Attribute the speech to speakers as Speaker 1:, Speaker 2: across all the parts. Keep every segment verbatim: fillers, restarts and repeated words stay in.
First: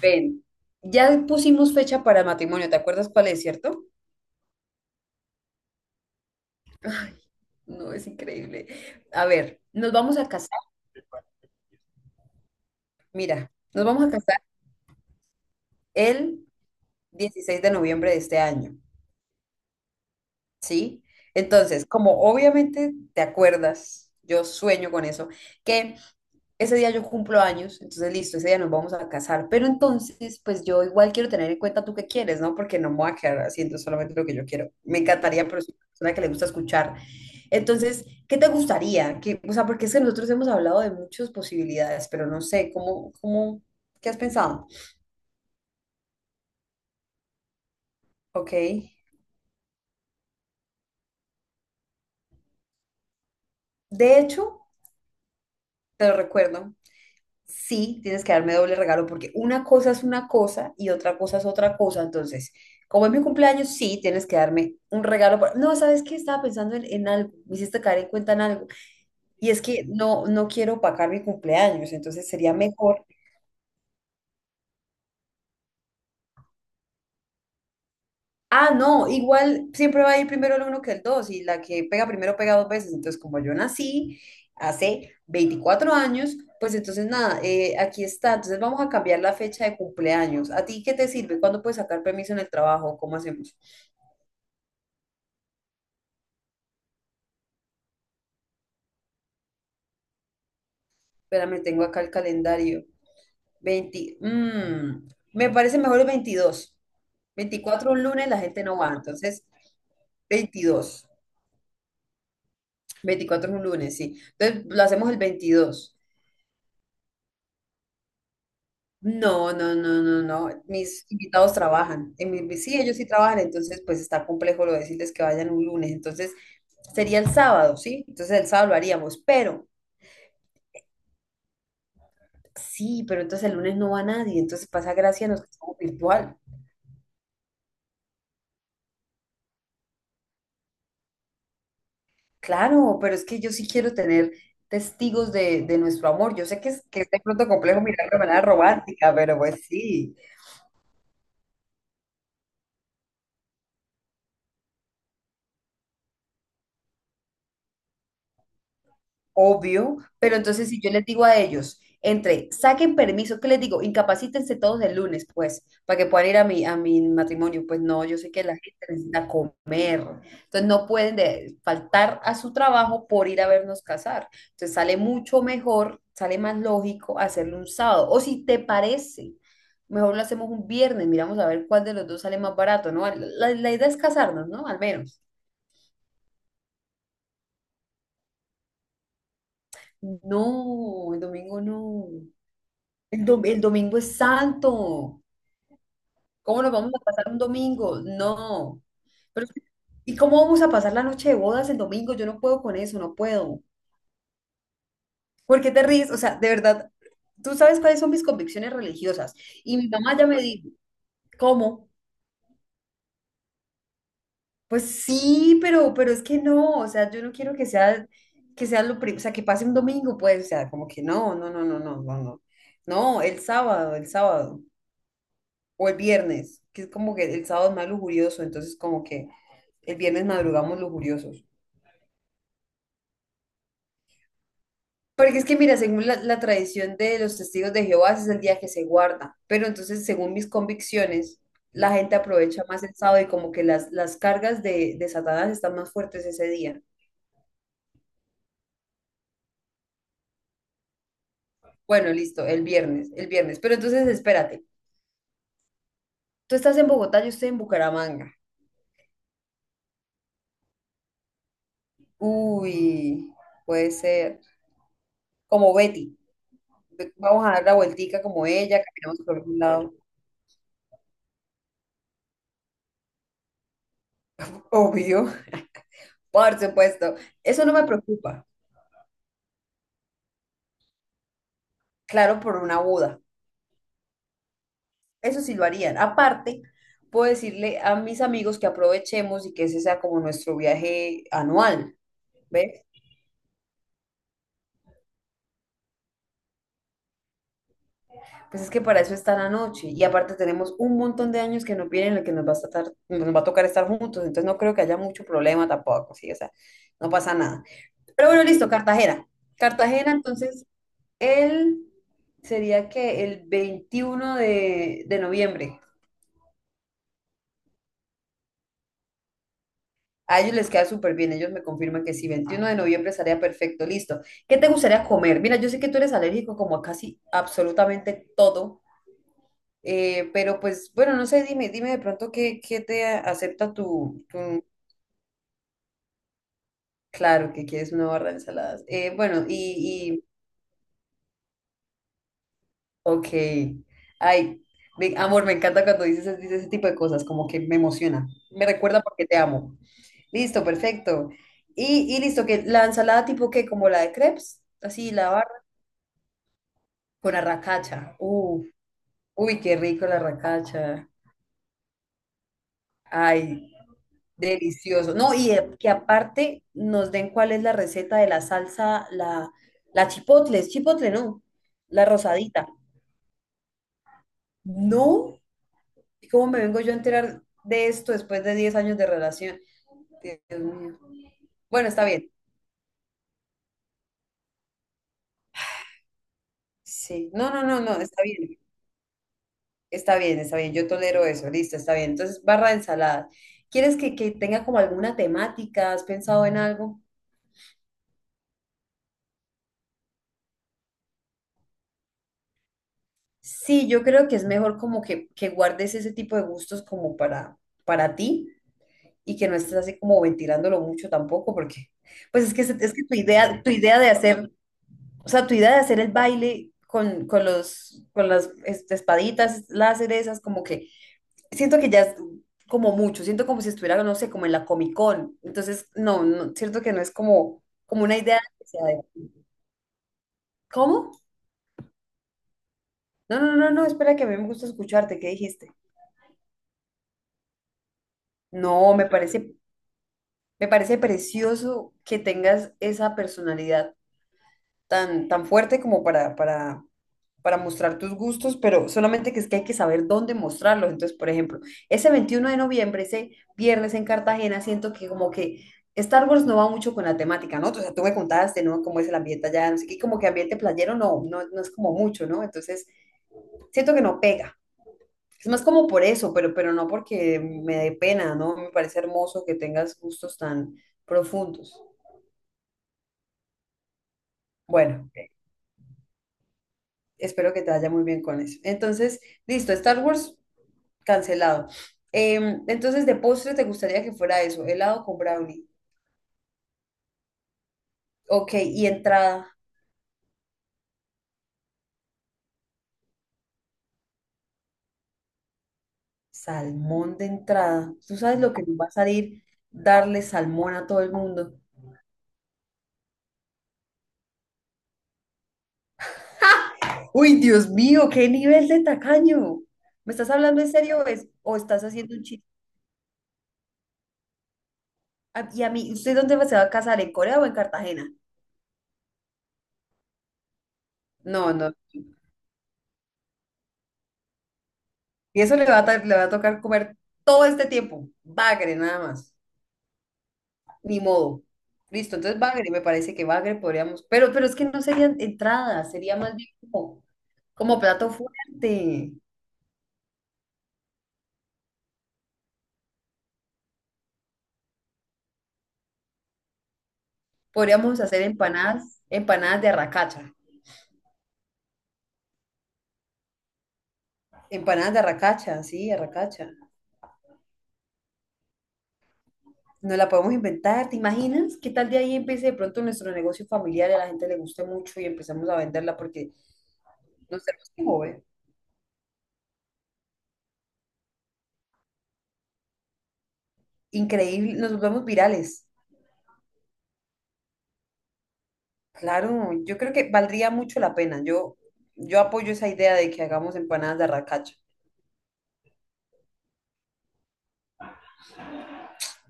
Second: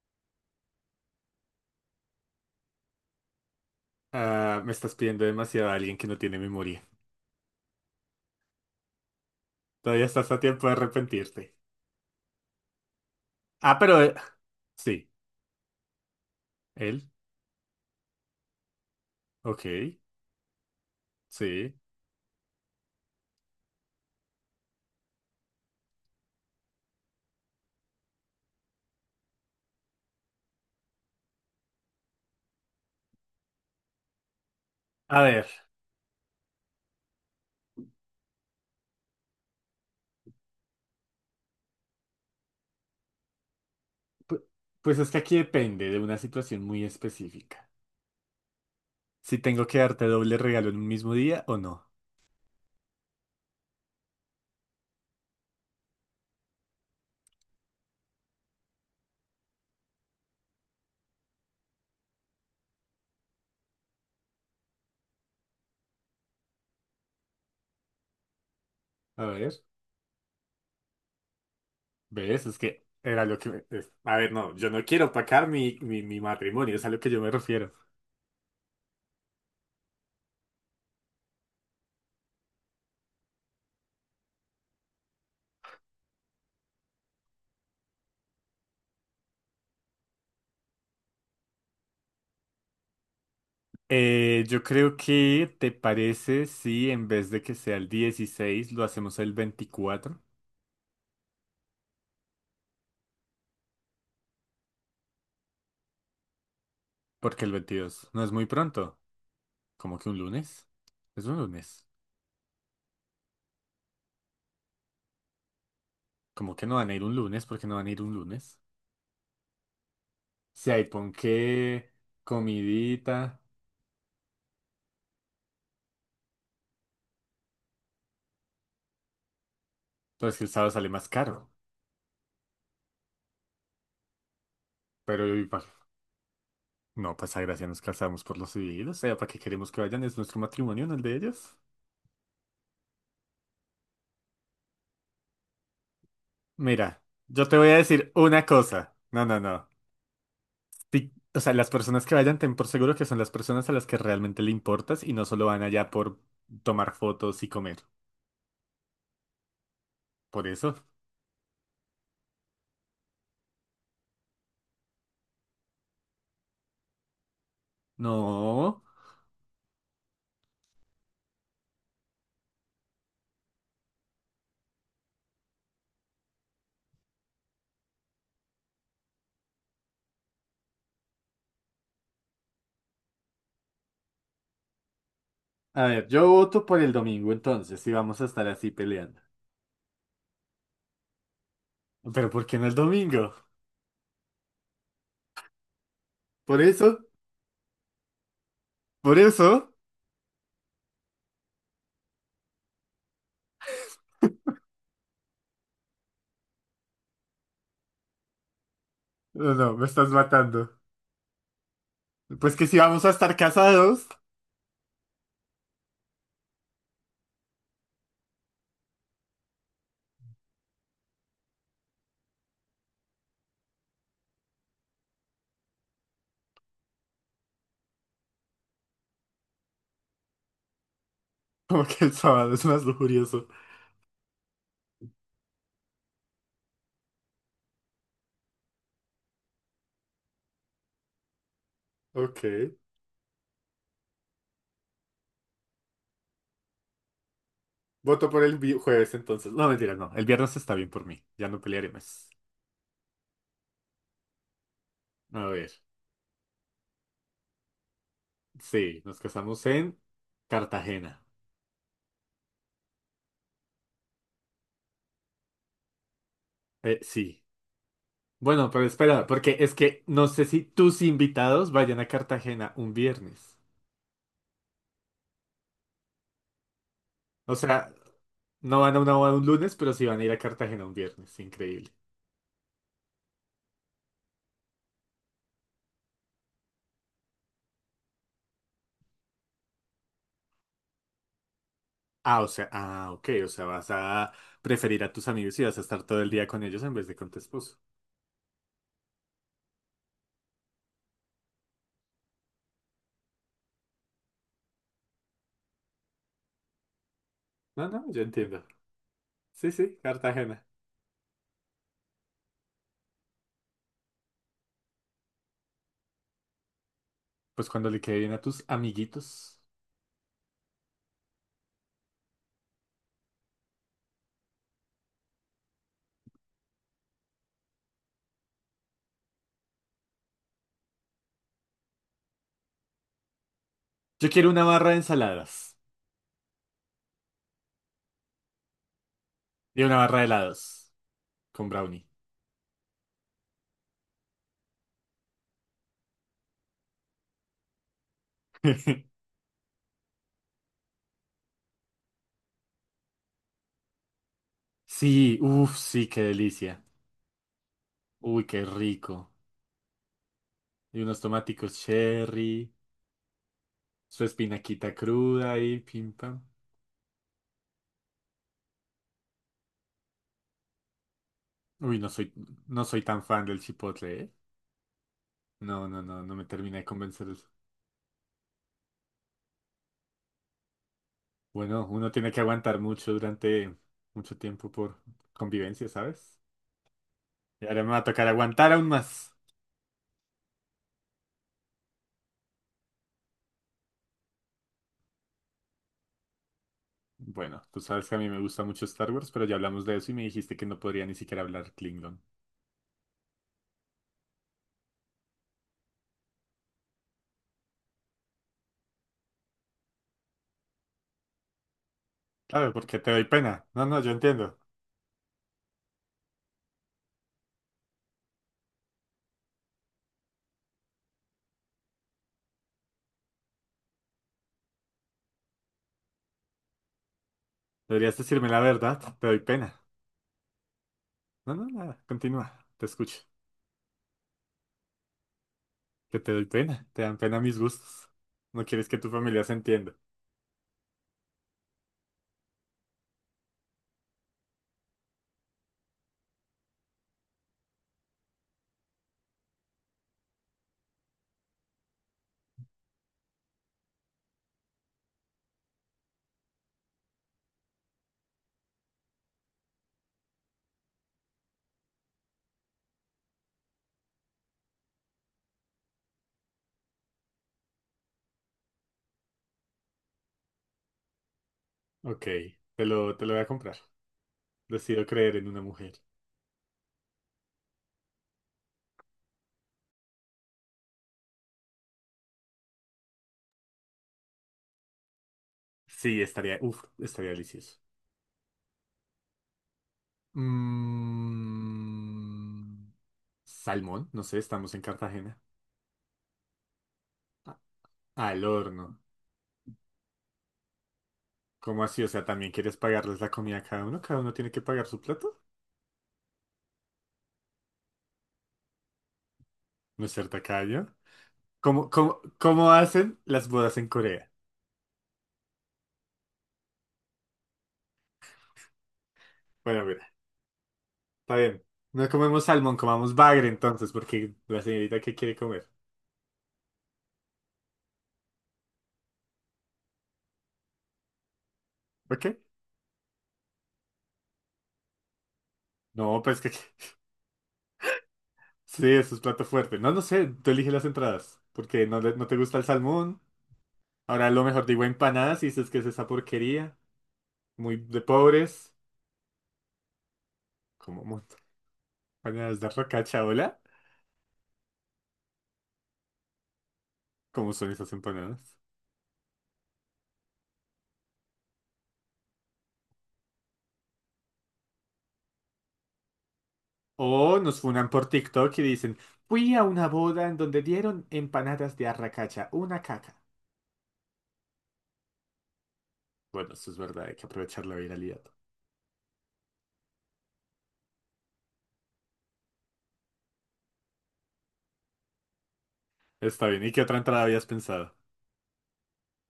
Speaker 1: Ven, ya pusimos fecha para matrimonio, ¿te acuerdas cuál es, cierto?
Speaker 2: Ah, me estás pidiendo demasiado a alguien que no tiene memoria.
Speaker 1: Ay, no, es increíble. A ver, nos
Speaker 2: Todavía
Speaker 1: vamos a
Speaker 2: estás a
Speaker 1: casar,
Speaker 2: tiempo de arrepentirte.
Speaker 1: mira,
Speaker 2: Ah,
Speaker 1: nos
Speaker 2: pero...
Speaker 1: vamos a
Speaker 2: eh,
Speaker 1: casar
Speaker 2: sí,
Speaker 1: el
Speaker 2: él.
Speaker 1: dieciséis de noviembre de este año,
Speaker 2: Ok,
Speaker 1: ¿sí?
Speaker 2: sí.
Speaker 1: Entonces, como obviamente te acuerdas, yo sueño con eso, que ese día yo cumplo años, entonces listo, ese día nos vamos a casar, pero entonces pues yo igual quiero tener en cuenta tú qué quieres, ¿no? Porque no me voy a quedar haciendo solamente lo que yo quiero. Me
Speaker 2: A
Speaker 1: encantaría,
Speaker 2: ver,
Speaker 1: pero soy una persona que le gusta escuchar. Entonces, ¿qué te gustaría? ¿Qué- o sea, porque es que nosotros hemos hablado de muchas posibilidades, pero no sé, ¿cómo, cómo, qué has
Speaker 2: pu-
Speaker 1: pensado?
Speaker 2: pues es que aquí depende de una situación muy específica.
Speaker 1: Ok.
Speaker 2: Si tengo que darte doble regalo en un mismo día o no.
Speaker 1: De hecho, te lo recuerdo, sí tienes que darme doble regalo porque una cosa es una cosa y otra cosa es otra cosa. Entonces, como es mi cumpleaños, sí tienes que darme un regalo. Por- no, ¿sabes qué? Estaba pensando en, en algo, me hiciste caer en cuenta en algo.
Speaker 2: A
Speaker 1: Y es
Speaker 2: ver,
Speaker 1: que no, no quiero opacar mi cumpleaños, entonces
Speaker 2: ¿ves?
Speaker 1: sería
Speaker 2: Es que
Speaker 1: mejor.
Speaker 2: era lo que... me- es- A ver, no, yo no quiero opacar mi, mi, mi matrimonio, es a lo que yo me refiero.
Speaker 1: Ah, no, igual siempre va a ir primero el uno que el dos y la que pega primero pega dos veces. Entonces, como yo nací hace veinticuatro años, pues entonces nada, eh, aquí está. Entonces vamos a cambiar la fecha de cumpleaños. ¿A ti qué te sirve? ¿Cuándo puedes sacar permiso en el trabajo? ¿Cómo hacemos?
Speaker 2: Eh, yo creo que te parece si en vez de que sea el dieciséis lo hacemos el veinticuatro.
Speaker 1: Espérame, tengo acá el calendario. veinte, mm, me parece mejor el veintidós.
Speaker 2: ¿Porque el
Speaker 1: veinticuatro un
Speaker 2: veintidós no
Speaker 1: lunes,
Speaker 2: es
Speaker 1: la
Speaker 2: muy
Speaker 1: gente no va.
Speaker 2: pronto?
Speaker 1: Entonces,
Speaker 2: Como que un lunes?
Speaker 1: veintidós,
Speaker 2: Es un lunes.
Speaker 1: veinticuatro es un lunes, sí. Entonces, lo hacemos el veintidós.
Speaker 2: Como que no van a ir un lunes? Porque no van a ir un lunes?
Speaker 1: No, no, no, no, no.
Speaker 2: Si hay
Speaker 1: Mis invitados
Speaker 2: ponqué,
Speaker 1: trabajan. En mi, sí, ellos sí trabajan,
Speaker 2: comidita,
Speaker 1: entonces pues está complejo lo de decirles que vayan un lunes. Entonces sería el sábado, ¿sí? Entonces el sábado lo haríamos, pero
Speaker 2: pues que el sábado sale más caro.
Speaker 1: sí, pero entonces el lunes no va nadie, entonces pasa gracia a
Speaker 2: Pero
Speaker 1: los
Speaker 2: y
Speaker 1: que
Speaker 2: pa-
Speaker 1: estamos virtual.
Speaker 2: no pasa gracia, nos casamos por los civiles. O sea, ¿para qué queremos que vayan? ¿Es nuestro matrimonio, no el de ellos?
Speaker 1: Claro, pero es que yo sí quiero tener testigos de, de nuestro amor. Yo sé que es,
Speaker 2: Mira,
Speaker 1: que es de
Speaker 2: yo
Speaker 1: pronto
Speaker 2: te voy a
Speaker 1: complejo mirarlo
Speaker 2: decir
Speaker 1: de manera
Speaker 2: una cosa.
Speaker 1: romántica,
Speaker 2: No,
Speaker 1: pero
Speaker 2: no,
Speaker 1: pues
Speaker 2: no.
Speaker 1: sí.
Speaker 2: Si- o sea, las personas que vayan, ten por seguro que son las personas a las que realmente le importas y no solo van allá por tomar fotos y comer.
Speaker 1: Obvio, pero
Speaker 2: Por
Speaker 1: entonces
Speaker 2: eso.
Speaker 1: si yo les digo a ellos, entre, saquen permiso, ¿qué les digo? Incapacítense todos el lunes, pues, para que puedan ir a mi, a mi matrimonio. Pues no, yo sé que la gente
Speaker 2: No.
Speaker 1: necesita comer, entonces no pueden de- faltar a su trabajo por ir a vernos casar. Entonces sale mucho mejor, sale más lógico hacerlo un sábado. O si te parece, mejor lo hacemos un viernes, miramos a ver cuál de los dos sale más barato, ¿no? La, la idea es casarnos, ¿no? Al menos.
Speaker 2: A ver, yo voto por el domingo entonces, si vamos a estar así peleando.
Speaker 1: No, el domingo no.
Speaker 2: Pero ¿por qué no el
Speaker 1: El,
Speaker 2: domingo?
Speaker 1: dom- el domingo es santo.
Speaker 2: Por
Speaker 1: ¿Cómo nos vamos
Speaker 2: eso,
Speaker 1: a pasar un domingo? No.
Speaker 2: por
Speaker 1: Pero,
Speaker 2: eso.
Speaker 1: ¿y cómo vamos a pasar la noche de bodas el domingo? Yo no puedo con eso, no puedo. ¿Por qué te ríes? O sea, de verdad, tú sabes cuáles son mis convicciones religiosas.
Speaker 2: No, no,
Speaker 1: Y
Speaker 2: me
Speaker 1: mi
Speaker 2: estás
Speaker 1: mamá ya me
Speaker 2: matando.
Speaker 1: dijo, ¿cómo?
Speaker 2: Pues que si vamos a estar casados,
Speaker 1: Pues sí, pero, pero es que no. O sea, yo no quiero que sea, que sea lo primero, o sea, que pase un domingo, pues, o sea, como que no, no, no, no, no, no, no. No, el sábado, el sábado. O el viernes, que es como que el sábado es más lujurioso, entonces como que... El viernes madrugamos lujuriosos.
Speaker 2: como que el sábado es más lujurioso.
Speaker 1: Porque es que, mira, según la, la tradición de los testigos de Jehová, ese es el día que se guarda. Pero entonces, según mis convicciones, la gente
Speaker 2: Ok.
Speaker 1: aprovecha más el sábado y como que las, las cargas de, de Satanás están más fuertes ese día.
Speaker 2: Voto por el vi- jueves entonces. No, mentira, no. El viernes está bien por mí. Ya no
Speaker 1: Bueno,
Speaker 2: pelearemos.
Speaker 1: listo, el viernes, el viernes. Pero entonces, espérate.
Speaker 2: A ver.
Speaker 1: Tú estás en Bogotá, yo estoy en Bucaramanga.
Speaker 2: Sí, nos casamos en Cartagena.
Speaker 1: Uy, puede ser. Como Betty.
Speaker 2: Eh,
Speaker 1: Ve-
Speaker 2: sí.
Speaker 1: vamos a dar la vueltica como
Speaker 2: Bueno,
Speaker 1: ella,
Speaker 2: pero
Speaker 1: caminamos
Speaker 2: espera,
Speaker 1: por
Speaker 2: porque
Speaker 1: algún
Speaker 2: es
Speaker 1: lado.
Speaker 2: que no sé si tus invitados vayan a Cartagena un viernes.
Speaker 1: Obvio. Por supuesto.
Speaker 2: O
Speaker 1: Eso no me
Speaker 2: sea,
Speaker 1: preocupa.
Speaker 2: no van a una boda un lunes, pero sí van a ir a Cartagena un viernes. Increíble.
Speaker 1: Claro, por una boda. Eso sí lo harían. Aparte, puedo decirle a mis amigos que aprovechemos y que ese sea como nuestro viaje anual.
Speaker 2: Ah, o sea,
Speaker 1: ¿Ves?
Speaker 2: ah, ok. O sea, vas a preferir a tus amigos y vas a estar todo el día con ellos en vez de con tu esposo.
Speaker 1: Pues es que para eso está la noche. Y aparte tenemos un montón de años que no vienen, en el que nos va a estar- nos va a tocar estar juntos. Entonces no creo que haya mucho problema tampoco, sí, o sea, no pasa nada.
Speaker 2: No, no, yo
Speaker 1: Pero bueno,
Speaker 2: entiendo.
Speaker 1: listo, Cartagena.
Speaker 2: Sí, sí,
Speaker 1: Cartagena,
Speaker 2: Cartagena.
Speaker 1: entonces, él sería que el veintiuno de, de noviembre.
Speaker 2: Pues cuando le quede bien a tus amiguitos.
Speaker 1: A ellos les queda súper bien, ellos me confirman que sí, veintiuno de noviembre estaría perfecto, listo. ¿Qué te gustaría comer? Mira, yo sé que tú eres alérgico como a casi absolutamente todo, eh, pero pues bueno, no sé, dime, dime de pronto qué, qué te acepta tu,
Speaker 2: Yo quiero una
Speaker 1: tu-
Speaker 2: barra de ensaladas
Speaker 1: claro que quieres una barra de ensaladas. Eh, bueno,
Speaker 2: y una
Speaker 1: y,
Speaker 2: barra de
Speaker 1: y,
Speaker 2: helados con brownie.
Speaker 1: ok. Ay, ve- amor, me encanta cuando dices, dices ese tipo de cosas, como que me emociona, me recuerda porque te amo. Listo, perfecto. Y, y listo, que la ensalada tipo qué, como la de crepes, así la
Speaker 2: Sí,
Speaker 1: barra.
Speaker 2: uff, sí, qué delicia.
Speaker 1: Con arracacha.
Speaker 2: Uy, qué
Speaker 1: Uh,
Speaker 2: rico.
Speaker 1: uy, qué rico la
Speaker 2: Y
Speaker 1: arracacha.
Speaker 2: unos tomáticos cherry,
Speaker 1: Ay,
Speaker 2: su espinaquita
Speaker 1: delicioso. No, y
Speaker 2: cruda
Speaker 1: de-
Speaker 2: y
Speaker 1: que
Speaker 2: pim pam.
Speaker 1: aparte nos den cuál es la receta de la salsa, la, la chipotle, es chipotle, ¿no?
Speaker 2: Uy,
Speaker 1: La
Speaker 2: no soy,
Speaker 1: rosadita.
Speaker 2: no soy tan fan del chipotle, ¿eh?
Speaker 1: No,
Speaker 2: No, no, no,
Speaker 1: ¿y
Speaker 2: no me
Speaker 1: cómo me
Speaker 2: termina
Speaker 1: vengo
Speaker 2: de
Speaker 1: yo a
Speaker 2: convencer
Speaker 1: enterar
Speaker 2: eso.
Speaker 1: de esto después de diez años de relación? Dios mío.
Speaker 2: Bueno,
Speaker 1: Bueno, está
Speaker 2: uno tiene
Speaker 1: bien.
Speaker 2: que aguantar mucho durante mucho tiempo por convivencia, ¿sabes?
Speaker 1: Sí, no, no,
Speaker 2: Y
Speaker 1: no,
Speaker 2: ahora me
Speaker 1: no,
Speaker 2: va a
Speaker 1: está
Speaker 2: tocar
Speaker 1: bien.
Speaker 2: aguantar aún más.
Speaker 1: Está bien, está bien, yo tolero eso, listo, está bien. Entonces, barra de ensaladas. ¿Quieres que, que tenga como alguna temática? ¿Has pensado en algo?
Speaker 2: Bueno, tú sabes que a mí me gusta mucho Star Wars, pero ya hablamos de eso y me dijiste que no podría ni siquiera hablar klingon.
Speaker 1: Sí, yo creo que es mejor como que, que guardes ese tipo de gustos como para, para ti y que no estés así como ventilándolo mucho tampoco, porque pues es que,
Speaker 2: Claro,
Speaker 1: se- es
Speaker 2: porque
Speaker 1: que
Speaker 2: te
Speaker 1: tu
Speaker 2: doy
Speaker 1: idea,
Speaker 2: pena.
Speaker 1: tu
Speaker 2: No,
Speaker 1: idea
Speaker 2: no, yo
Speaker 1: de hacer,
Speaker 2: entiendo.
Speaker 1: o sea, tu idea de hacer el baile con, con los, con las este, espaditas, láseres, esas como que siento que ya es como mucho, siento como si estuviera, no sé, como en la Comic Con, entonces no, no, siento que no es como, como
Speaker 2: Deberías
Speaker 1: una idea
Speaker 2: decirme la
Speaker 1: que sea de-
Speaker 2: verdad, te doy pena.
Speaker 1: ¿cómo?
Speaker 2: No, no, nada, continúa, te escucho.
Speaker 1: No, no, no, no, espera que a mí me gusta escucharte, ¿qué dijiste?
Speaker 2: Que te doy pena, te dan pena mis gustos. No quieres
Speaker 1: No,
Speaker 2: que
Speaker 1: me
Speaker 2: tu familia se
Speaker 1: parece.
Speaker 2: entienda.
Speaker 1: Me parece precioso que tengas esa personalidad tan, tan fuerte como para, para, para mostrar tus gustos, pero solamente que es que hay que saber dónde mostrarlos. Entonces, por ejemplo, ese veintiuno de noviembre, ese viernes en Cartagena, siento que como que Star Wars no va mucho con la temática, ¿no? O sea, tú me contaste, ¿no? Cómo es el ambiente allá, no sé qué, como que ambiente playero no, no, no es como mucho, ¿no? Entonces, siento que no pega. Es más como por eso, pero, pero no porque me dé pena, ¿no? Me parece hermoso que tengas gustos tan profundos.
Speaker 2: Ok, te lo, te lo voy a comprar. Decido
Speaker 1: Bueno, ok.
Speaker 2: creer en una mujer.
Speaker 1: Espero que te vaya muy bien con eso. Entonces, listo, Star Wars cancelado. Em, entonces, de postre te gustaría que fuera eso, helado con brownie.
Speaker 2: Sí, estaría, uf, estaría delicioso.
Speaker 1: Ok, y entrada,
Speaker 2: Mm, salmón, no sé, estamos en Cartagena.
Speaker 1: salmón de
Speaker 2: A-
Speaker 1: entrada. ¿Tú sabes
Speaker 2: Al
Speaker 1: lo que nos va
Speaker 2: horno.
Speaker 1: a salir darle salmón a todo el mundo?
Speaker 2: ¿Cómo así? O sea, ¿también quieres pagarles la comida a cada uno? ¿Cada uno tiene que pagar su plato?
Speaker 1: Uy, Dios mío, qué nivel de tacaño.
Speaker 2: ¿No es
Speaker 1: ¿Me
Speaker 2: ser
Speaker 1: estás hablando en
Speaker 2: tacaño?
Speaker 1: serio o, es- o estás
Speaker 2: ¿Cómo,
Speaker 1: haciendo
Speaker 2: cómo,
Speaker 1: un chiste?
Speaker 2: cómo hacen las bodas en Corea?
Speaker 1: Ah, y a mí, ¿usted dónde se va a casar? ¿En Corea o en Cartagena?
Speaker 2: Bueno, mira, está
Speaker 1: No,
Speaker 2: bien.
Speaker 1: no.
Speaker 2: No comemos salmón, comamos bagre entonces, porque la señorita que quiere
Speaker 1: Y eso le
Speaker 2: comer.
Speaker 1: va a, ta- le va a tocar comer todo este tiempo. Bagre, nada más. Ni modo. Listo,
Speaker 2: ¿Ok?
Speaker 1: entonces bagre, me parece que bagre podríamos, pero, pero es que no serían entradas, sería
Speaker 2: No,
Speaker 1: más
Speaker 2: pues
Speaker 1: bien
Speaker 2: que...
Speaker 1: como, como plato
Speaker 2: Sí,
Speaker 1: fuerte.
Speaker 2: eso es plato fuerte. No, no sé, tú eliges las entradas, porque no, le- no te gusta el salmón. Ahora lo mejor digo empanadas y dices que es esa porquería. Muy
Speaker 1: Podríamos
Speaker 2: de
Speaker 1: hacer
Speaker 2: pobres.
Speaker 1: empanadas, empanadas de arracacha,
Speaker 2: Como mu- Empanadas de racacha, hola.
Speaker 1: empanadas de arracacha, sí, arracacha.
Speaker 2: ¿Cómo son esas empanadas?
Speaker 1: Nos la podemos inventar, ¿te imaginas? ¿Qué tal de ahí empiece de pronto nuestro negocio familiar y a la gente le guste mucho y empezamos a venderla porque
Speaker 2: O
Speaker 1: nos
Speaker 2: nos
Speaker 1: tenemos que
Speaker 2: funan por
Speaker 1: mover?
Speaker 2: TikTok y dicen, fui a una boda en donde dieron empanadas de arracacha, una caca.
Speaker 1: Increíble, nos volvemos virales.
Speaker 2: Bueno, eso es verdad, hay que aprovechar la viralidad.
Speaker 1: Claro, yo creo que valdría mucho la pena. Yo, yo apoyo esa idea de que hagamos empanadas de arracacha.
Speaker 2: Está bien, ¿y qué otra entrada habías pensado?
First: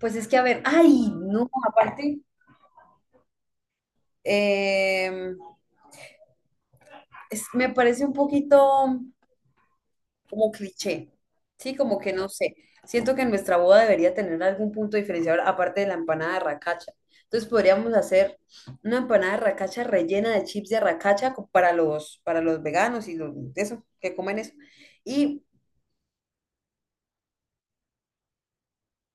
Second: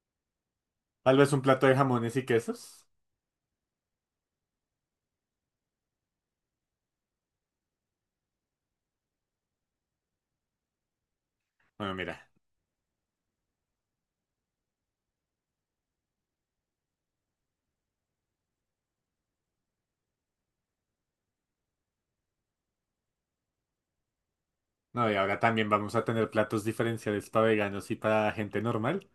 Speaker 1: Pues es que, a ver, ay,
Speaker 2: Tal vez un
Speaker 1: no,
Speaker 2: plato de jamones
Speaker 1: aparte,
Speaker 2: y quesos.
Speaker 1: eh, es- me parece un poquito como cliché, ¿sí?
Speaker 2: Bueno,
Speaker 1: Como que
Speaker 2: mira.
Speaker 1: no sé. Siento que nuestra boda debería tener algún punto diferenciador aparte de la empanada de racacha. Entonces podríamos hacer una empanada de racacha rellena de chips de racacha para los, para los veganos y los, de eso, que comen eso.
Speaker 2: No, y ahora
Speaker 1: Y
Speaker 2: también vamos a tener platos diferenciales para veganos y para gente normal.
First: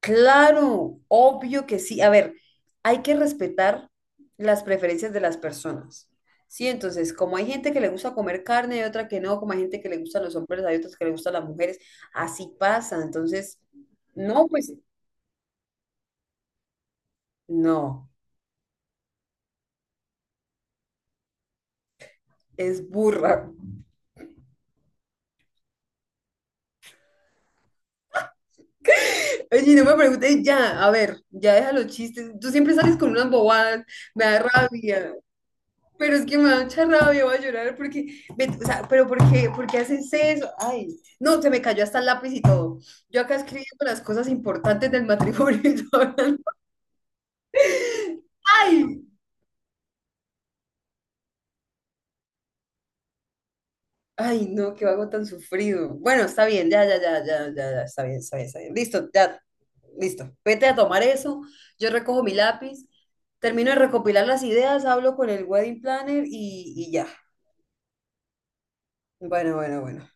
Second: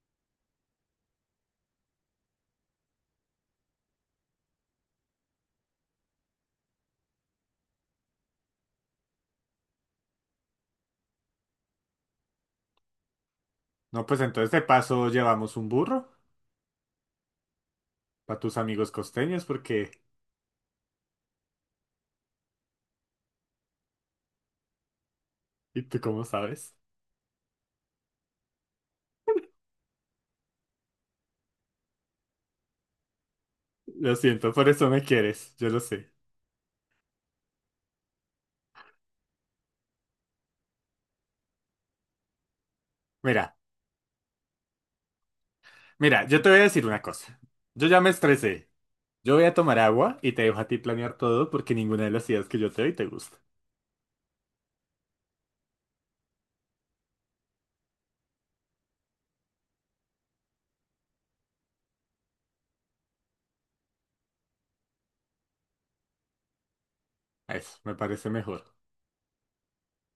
Speaker 1: claro, obvio que sí. A ver, hay que respetar las preferencias de las personas. Sí, entonces, como hay gente que le gusta comer carne, hay otra que no, como hay gente que le gustan los hombres, hay otras que le gustan las mujeres, así pasa. Entonces,
Speaker 2: No, pues
Speaker 1: no,
Speaker 2: entonces de
Speaker 1: pues
Speaker 2: paso llevamos un burro.
Speaker 1: no,
Speaker 2: Para tus amigos costeños, porque...
Speaker 1: es burra.
Speaker 2: ¿Y tú cómo sabes?
Speaker 1: Oye, no me preguntes ya, a ver, ya deja los chistes. Tú siempre sales con unas bobadas,
Speaker 2: Lo
Speaker 1: me da
Speaker 2: siento, por eso me
Speaker 1: rabia.
Speaker 2: quieres, yo lo sé.
Speaker 1: Pero es que me da mucha rabia, voy a llorar porque, ve- o sea, pero ¿por qué, por qué haces eso? Ay, no, se me cayó hasta el lápiz y todo. Yo acá
Speaker 2: Mira,
Speaker 1: escribiendo las cosas importantes del matrimonio y todo.
Speaker 2: mira, yo te voy a decir una cosa. Yo ya me estresé.
Speaker 1: Ay,
Speaker 2: Yo voy a tomar agua y te dejo a ti planear todo porque ninguna de las ideas que yo te doy te gusta.
Speaker 1: ay, no, qué vago tan sufrido. Bueno, está bien, ya, ya, ya, ya, ya, ya, está bien, está bien, está bien. Listo, ya, listo. Vete a tomar eso, yo recojo mi lápiz, termino de recopilar las ideas, hablo con el wedding planner y, y ya.
Speaker 2: Eso, me parece mejor.
Speaker 1: Bueno, bueno, bueno.